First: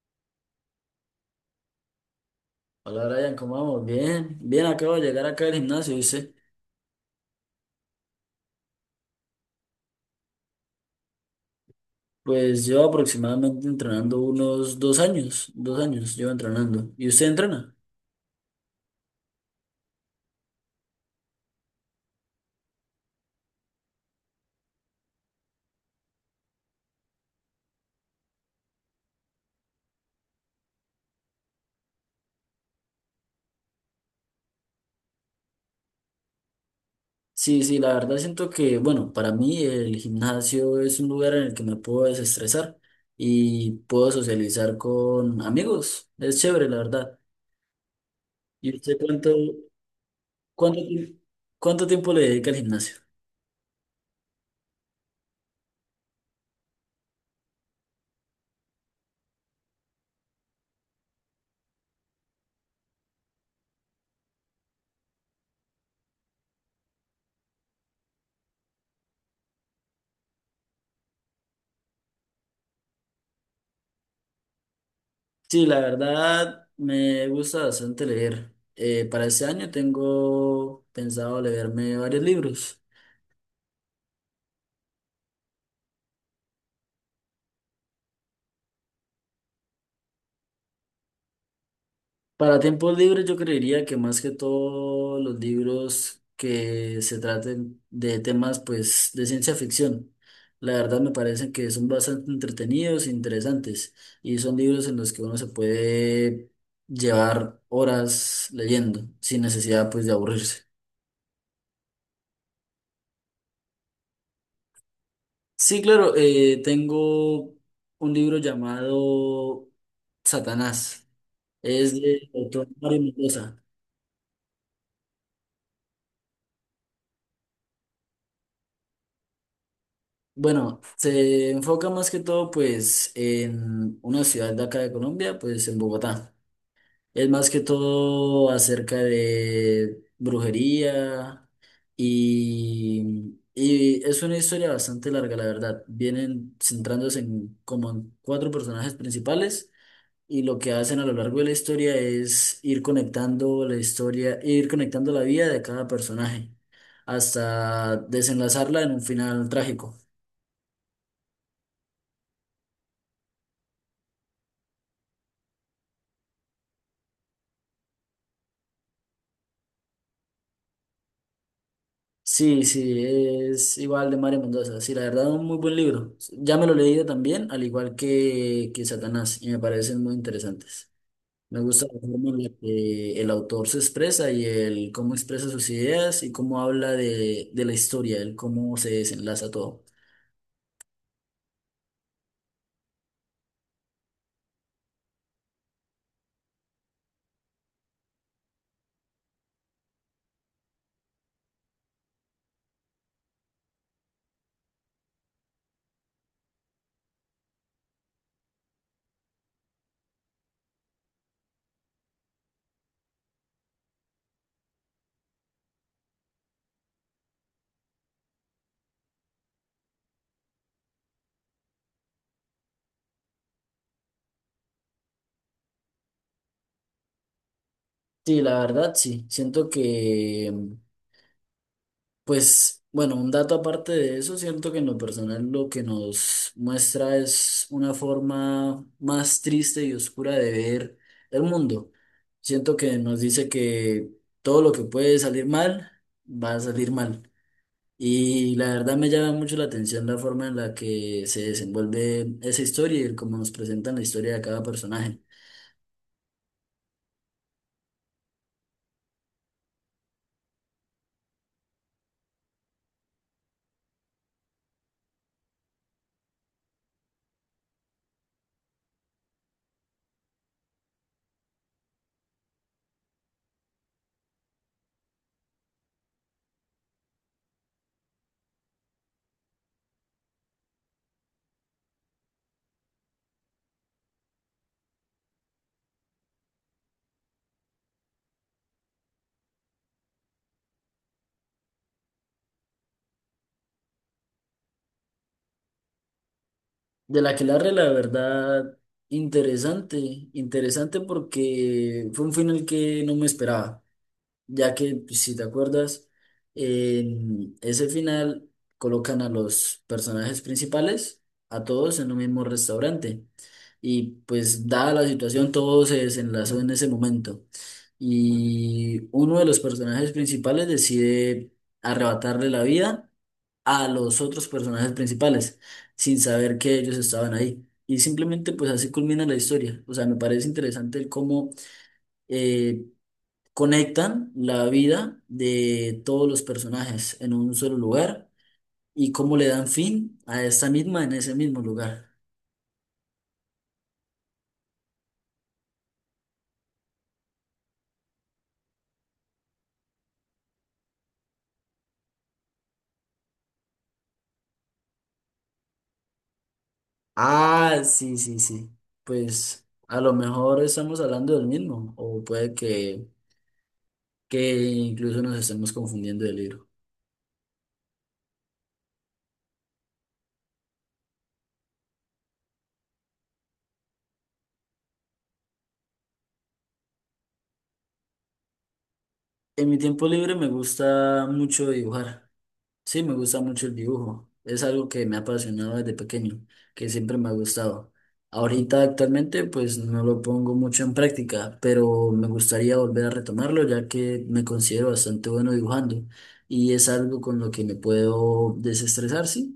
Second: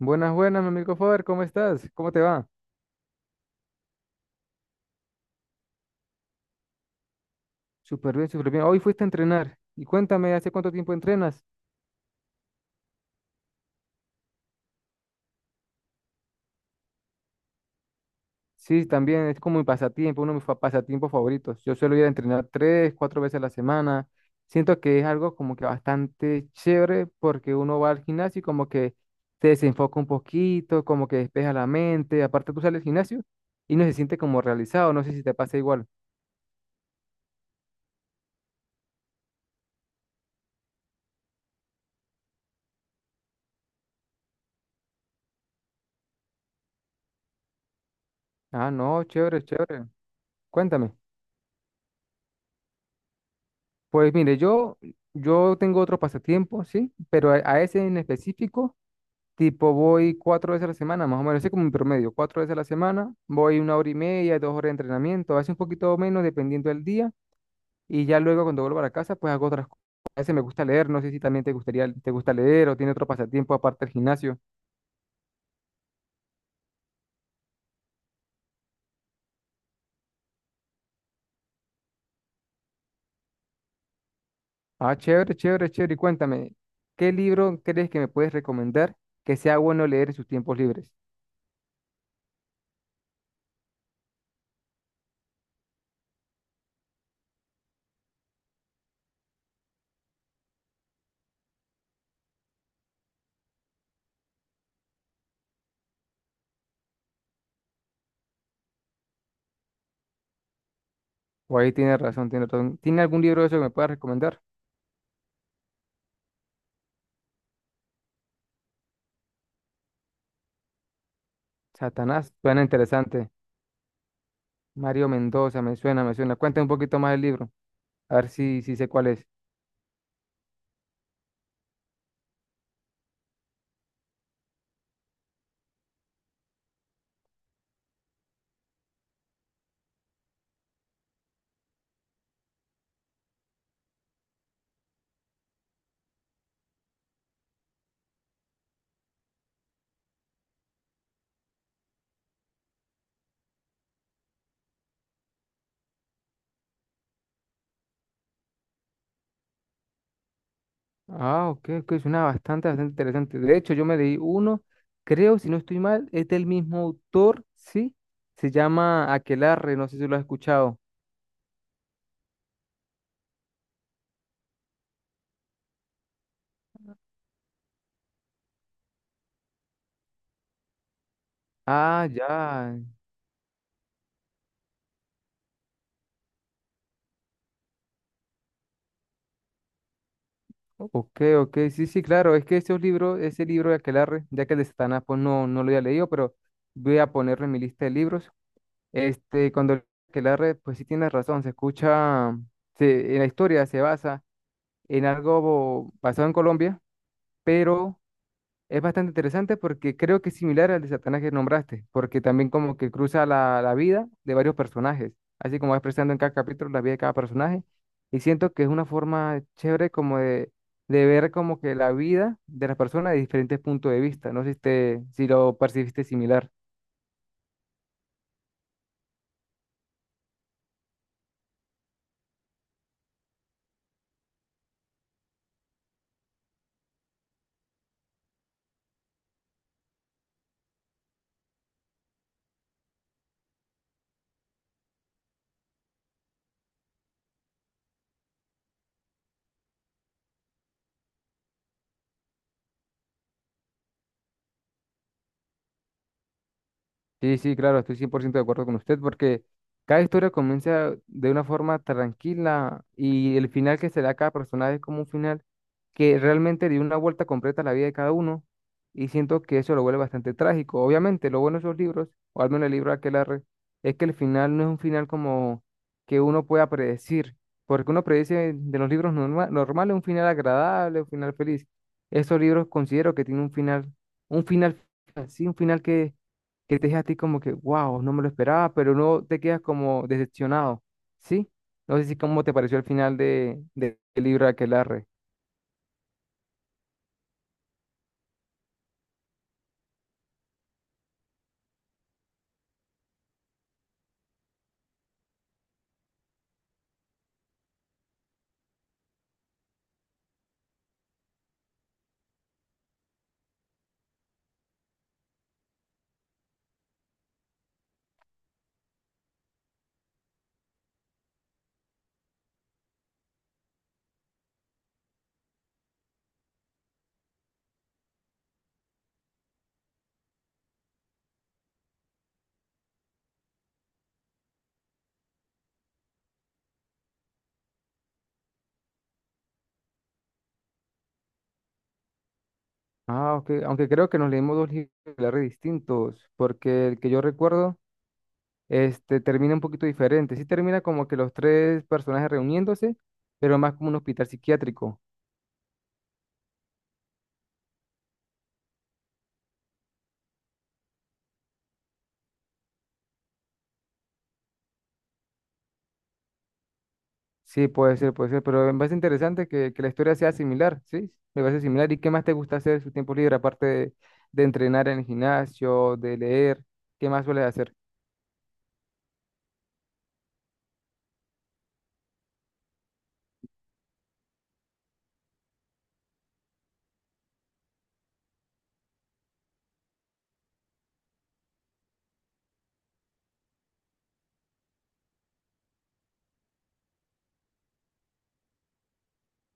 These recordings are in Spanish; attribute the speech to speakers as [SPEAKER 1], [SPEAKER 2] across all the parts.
[SPEAKER 1] Buenas, buenas, mi amigo Faber, ¿cómo estás? ¿Cómo te va?
[SPEAKER 2] Hola Brian, ¿cómo vamos? Bien, bien, acabo de llegar acá al gimnasio, ¿viste?
[SPEAKER 1] Súper bien, súper bien. Hoy fuiste a entrenar. Y cuéntame, ¿hace cuánto tiempo entrenas?
[SPEAKER 2] Pues llevo aproximadamente entrenando unos 2 años, 2 años llevo entrenando. ¿Y usted entrena?
[SPEAKER 1] Sí, también es como mi pasatiempo, uno de mis pasatiempos favoritos. Yo suelo ir a entrenar tres, cuatro veces a la semana. Siento que es algo como que bastante chévere porque uno va al gimnasio y como que se desenfoca un poquito, como que despeja la mente. Aparte, tú sales al gimnasio y no se siente como realizado. No sé si te pasa igual.
[SPEAKER 2] Sí, sí, la verdad siento que, bueno, para mí el gimnasio es un lugar en el que me puedo desestresar y puedo socializar con amigos. Es chévere, la verdad.
[SPEAKER 1] Ah,
[SPEAKER 2] ¿Y usted
[SPEAKER 1] no, chévere, chévere.
[SPEAKER 2] cuánto,
[SPEAKER 1] Cuéntame.
[SPEAKER 2] ti- cuánto tiempo le dedica al gimnasio?
[SPEAKER 1] Pues mire, yo tengo otro pasatiempo, sí, pero a ese en específico, tipo voy cuatro veces a la semana, más o menos, así como mi promedio, cuatro veces a la semana, voy 1 hora y media, 2 horas de entrenamiento, a veces un poquito menos dependiendo del día, y ya luego cuando vuelvo a la casa, pues hago otras cosas. A veces me gusta leer, no sé si también te gustaría, te gusta leer o tiene otro pasatiempo aparte del gimnasio.
[SPEAKER 2] Sí, la verdad me gusta bastante leer. Para este año tengo pensado leerme varios libros.
[SPEAKER 1] Ah, chévere, chévere, chévere, y cuéntame, ¿qué libro crees que me puedes recomendar que sea bueno leer en sus tiempos libres?
[SPEAKER 2] Para tiempos libres yo creería que más que todo los libros que se traten de temas pues de ciencia ficción. La verdad me parecen que son bastante entretenidos e interesantes y son libros en los que uno se puede llevar horas leyendo sin necesidad pues de aburrirse.
[SPEAKER 1] O ahí tiene razón, tiene razón. ¿Tiene algún libro de eso que me puedas recomendar?
[SPEAKER 2] Sí, claro, tengo un libro llamado Satanás. Es de
[SPEAKER 1] Satanás, suena
[SPEAKER 2] autor Mario
[SPEAKER 1] interesante.
[SPEAKER 2] Mendoza.
[SPEAKER 1] Mario Mendoza, me suena, me suena. Cuéntame un poquito más del libro, a ver si, si sé cuál es.
[SPEAKER 2] Bueno, se enfoca más que todo pues en una ciudad de acá de Colombia, pues en Bogotá. Es más que todo acerca de brujería y es una historia bastante larga, la verdad. Vienen centrándose en como en cuatro personajes principales. Y lo que hacen a lo largo de la historia es ir conectando la historia, ir conectando la vida de cada personaje hasta desenlazarla en un final trágico.
[SPEAKER 1] Ah, ok, ok, suena bastante, bastante interesante. De hecho, yo me leí uno, creo, si no estoy mal, es del mismo autor, ¿sí? Se llama Aquelarre, no sé si lo has escuchado.
[SPEAKER 2] Sí, sí, es igual de Mario Mendoza. Sí, la verdad, un muy buen libro. Ya me lo he leído también, al igual que Satanás, y me parecen muy interesantes. Me gusta la
[SPEAKER 1] Ah,
[SPEAKER 2] forma en la
[SPEAKER 1] ya.
[SPEAKER 2] que el autor se expresa y el cómo expresa sus ideas y cómo habla de la historia, el cómo se desenlaza todo.
[SPEAKER 1] Ok, ok, sí, sí, claro, es que esos libros, ese libro de Aquelarre, ya que el de Satanás, pues no, no lo había leído, pero voy a ponerlo en mi lista de libros. Este, cuando que la red, pues sí tiene razón, se escucha, en la historia se basa en algo basado en Colombia, pero es bastante interesante porque creo que es similar al de Satanás que nombraste, porque también como que cruza la vida de varios personajes, así como va expresando en cada capítulo la vida de cada personaje, y siento que es una forma chévere como de, ver como que la vida de las personas de diferentes puntos de vista, no sé si, si lo percibiste similar.
[SPEAKER 2] Sí, la verdad sí. Siento que, pues, bueno, un dato aparte de eso, siento que en lo personal lo que nos muestra es una forma más triste y oscura de ver el mundo. Siento que nos dice que todo lo que puede salir mal, va a salir mal. Y la verdad me llama mucho la atención la forma en la que se desenvuelve esa historia y el cómo nos presentan la historia de cada personaje.
[SPEAKER 1] Sí, sí, claro, estoy 100% de acuerdo con usted porque cada historia comienza de una forma tranquila y el final que se da a cada personaje es como un final que realmente dio una vuelta completa a la vida de cada uno y siento que eso lo vuelve bastante trágico. Obviamente, lo bueno de esos libros, o al menos el libro de Aquelarre, es que el final no es un final como que uno pueda predecir, porque uno predece de los libros normales un final agradable, un final feliz. Esos libros considero que tienen un final así, un final que te deja a ti como que, wow, no me lo esperaba, pero no te quedas como decepcionado, ¿sí? No sé si cómo te pareció el final de, del libro de Aquelarre.
[SPEAKER 2] Del Aquelarre, la verdad, interesante, interesante porque fue un final que no me esperaba, ya que, pues, si te acuerdas, en ese final colocan a los personajes principales, a todos en un mismo restaurante, y pues dada la situación, todo se desenlazó en ese momento, y uno de los personajes principales decide arrebatarle la vida a los otros personajes principales sin saber que ellos estaban ahí. Y simplemente pues así culmina la historia. O sea, me parece interesante el cómo eh, conectan la vida de todos los personajes en un solo lugar y cómo le dan fin a esta misma en ese mismo lugar.
[SPEAKER 1] Ah, ok, aunque creo que nos leímos dos libros de Aquelarre distintos, porque el que yo recuerdo, este, termina un poquito diferente. Sí termina como que los tres personajes reuniéndose, pero más como un hospital psiquiátrico.
[SPEAKER 2] Ah, sí, sí, sí. Pues a lo mejor estamos hablando del mismo o puede que incluso nos estemos confundiendo del libro.
[SPEAKER 1] Sí, puede ser, pero me parece interesante que la historia sea similar, ¿sí? Me parece similar. ¿Y qué más te gusta hacer en su tiempo libre, aparte de, entrenar en el gimnasio, de leer? ¿Qué más sueles hacer?
[SPEAKER 2] En mi tiempo libre me gusta mucho dibujar. Sí, me gusta mucho el dibujo. Es algo que me ha apasionado desde pequeño, que siempre me ha gustado. Ahorita actualmente pues no lo pongo mucho en práctica, pero me gustaría volver a retomarlo ya que me considero bastante bueno dibujando y es algo con lo que me puedo desestresar, sí.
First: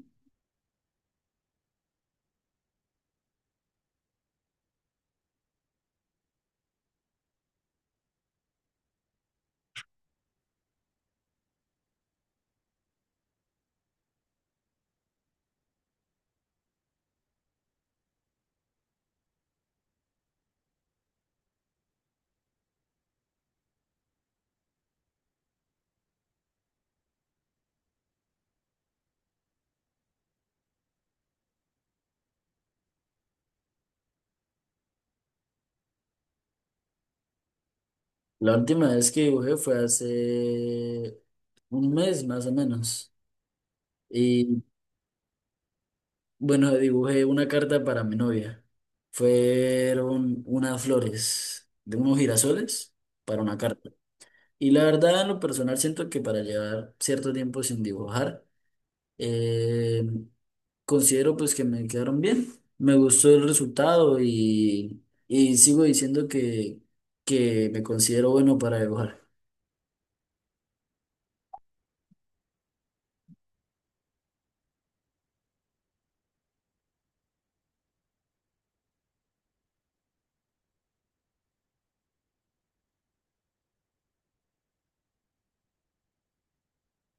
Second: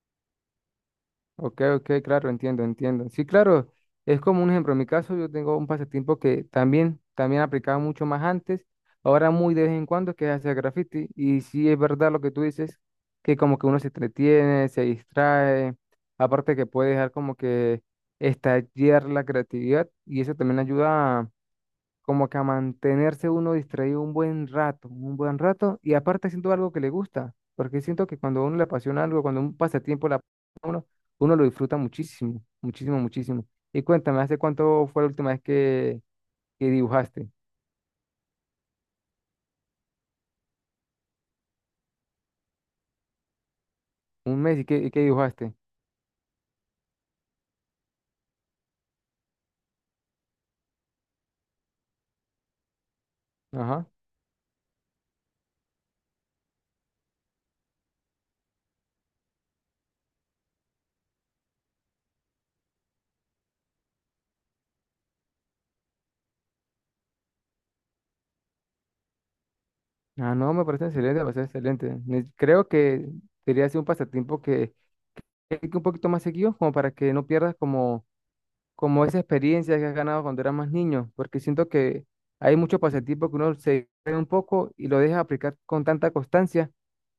[SPEAKER 1] Ok, ok, claro, entiendo, entiendo. Sí, claro, es como un ejemplo. En mi caso, yo tengo un pasatiempo que también, también aplicaba mucho más antes, ahora muy de vez en cuando, que es hacer graffiti. Y sí es verdad lo que tú dices, que como que uno se entretiene, se distrae, aparte que puede dejar como que estallar la creatividad y eso también ayuda como que a mantenerse uno distraído un buen rato, y aparte haciendo algo que le gusta, porque siento que cuando a uno le apasiona algo, cuando un pasatiempo le uno lo disfruta muchísimo, muchísimo, muchísimo. Y cuéntame, ¿hace cuánto fue la última vez que, dibujaste?
[SPEAKER 2] La última vez que dibujé fue hace un mes más o menos.
[SPEAKER 1] ¿Un mes? Y qué dibujaste?
[SPEAKER 2] Bueno, dibujé una carta para mi novia. Fueron unas flores de unos girasoles para una
[SPEAKER 1] Ajá.
[SPEAKER 2] carta. Y la verdad, en lo personal, siento que para llevar cierto tiempo sin dibujar, eh, considero pues que me quedaron bien. Me gustó el resultado y sigo diciendo que me considero bueno para dibujar.
[SPEAKER 1] Ah, no, me parece excelente, me parece excelente. Creo que debería ser un pasatiempo que un poquito más seguido, como para que no pierdas como esa experiencia que has ganado cuando eras más niño, porque siento que hay muchos pasatiempos que uno se cree un poco y lo deja aplicar con tanta constancia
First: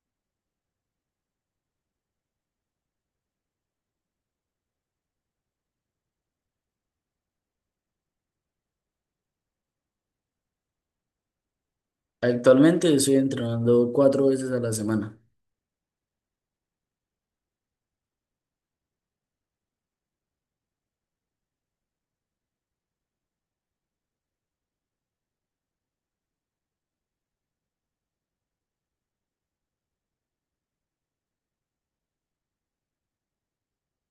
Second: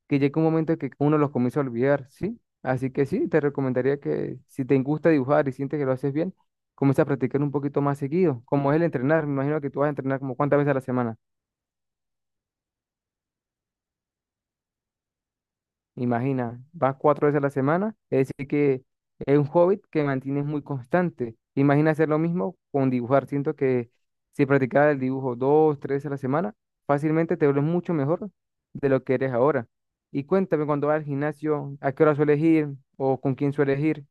[SPEAKER 1] que llega un momento que uno los comienza a olvidar, ¿sí? Así que sí, te recomendaría que si te gusta dibujar y sientes que lo haces bien, comienza a practicar un poquito más seguido, como es el entrenar. Me imagino que tú vas a entrenar como cuántas veces a la semana.
[SPEAKER 2] Actualmente estoy entrenando cuatro veces a la semana.
[SPEAKER 1] Imagina, vas cuatro veces a la semana, es decir que es un hobby que mantienes muy constante. Imagina hacer lo mismo con dibujar. Siento que si practicara el dibujo dos, tres veces a la semana, fácilmente te vuelves mucho mejor de lo que eres ahora. Y cuéntame, cuando vas al gimnasio, ¿a qué hora sueles ir o con quién sueles ir?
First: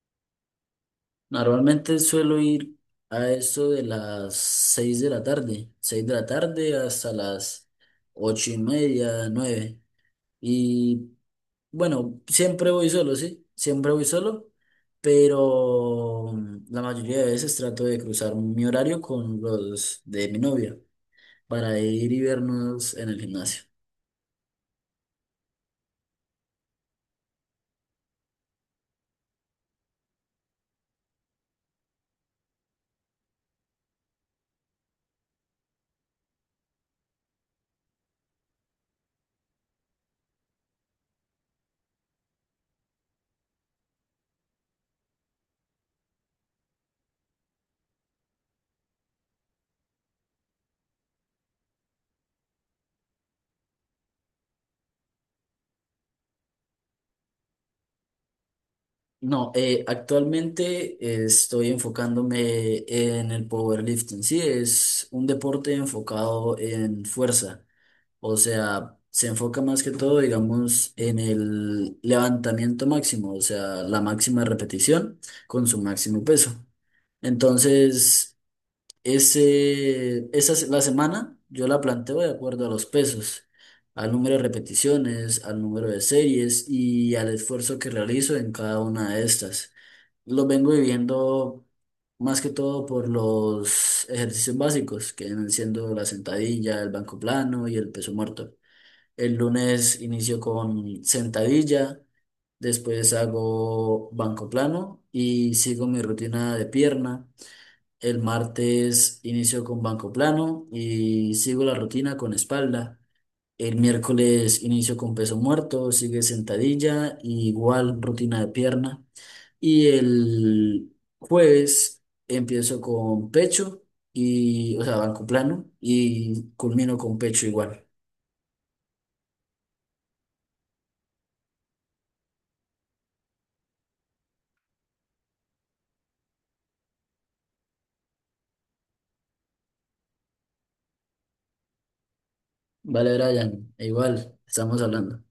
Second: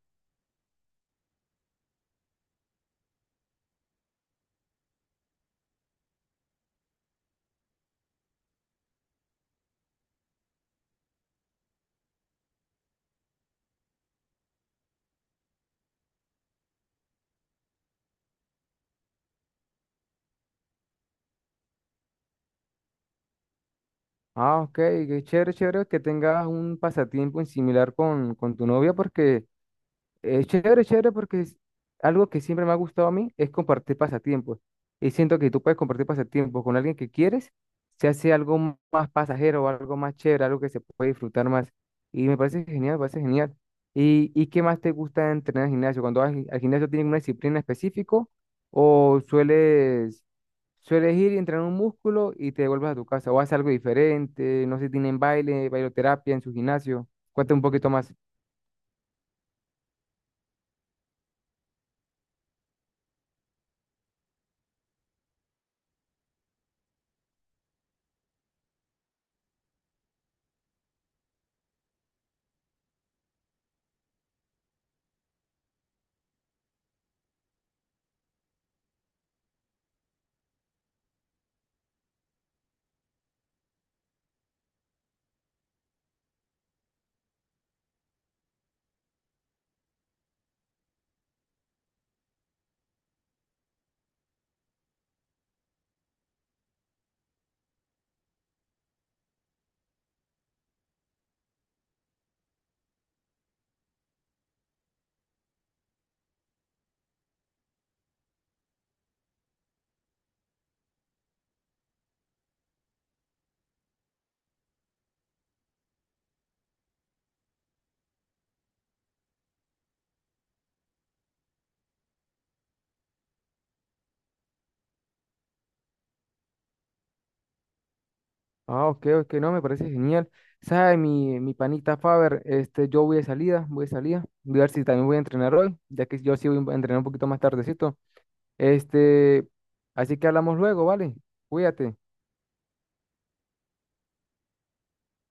[SPEAKER 2] Normalmente suelo ir a eso de las 6 de la tarde, 6 de la tarde hasta las 8:30, 9. Y bueno, siempre voy solo, sí, siempre voy solo, pero la mayoría de veces trato de cruzar mi horario con los de mi novia para ir y vernos en el gimnasio.
[SPEAKER 1] Ah, ok, qué chévere, chévere que tengas un pasatiempo en similar con, tu novia, porque es chévere, chévere porque es algo que siempre me ha gustado a mí es compartir pasatiempos. Y siento que tú puedes compartir pasatiempos con alguien que quieres, se hace algo más pasajero, algo más chévere, algo que se puede disfrutar más. Y me parece genial, me parece genial. Y qué más te gusta entrenar al gimnasio? Cuando vas al gimnasio tienes una disciplina específica o sueles ir y entrenar un músculo y te devuelves a tu casa o haces algo diferente, no sé, tienen baile, bailoterapia en su gimnasio. Cuéntame un poquito más.
[SPEAKER 2] No, actualmente estoy enfocándome en el powerlifting. Sí, es un deporte enfocado en fuerza. O sea, se enfoca más que todo, digamos, en el levantamiento máximo, o sea, la máxima repetición con su máximo peso. Entonces, la semana yo la planteo de acuerdo a los pesos, al número de repeticiones, al número de series y al esfuerzo que realizo en cada una de estas. Lo vengo viviendo más que todo por los ejercicios básicos, que vienen siendo la sentadilla, el banco plano y el peso muerto. El lunes inicio con sentadilla, después hago banco plano y sigo mi rutina de pierna. El martes inicio con banco plano y sigo la rutina con espalda. El miércoles inicio con peso muerto, sigue sentadilla, y igual rutina de pierna. Y el jueves empiezo con pecho y, o sea, banco plano y culmino con pecho igual.
[SPEAKER 1] Ah, ok, ok, no, me parece genial. ¿Sabe, mi panita Faber? Este, yo voy de salida, voy de salida. Voy a ver si también voy a entrenar hoy, ya que yo sí voy a entrenar un poquito más tardecito. Este, así que hablamos luego, ¿vale? Cuídate.
[SPEAKER 2] Vale, Brian, e igual, estamos hablando.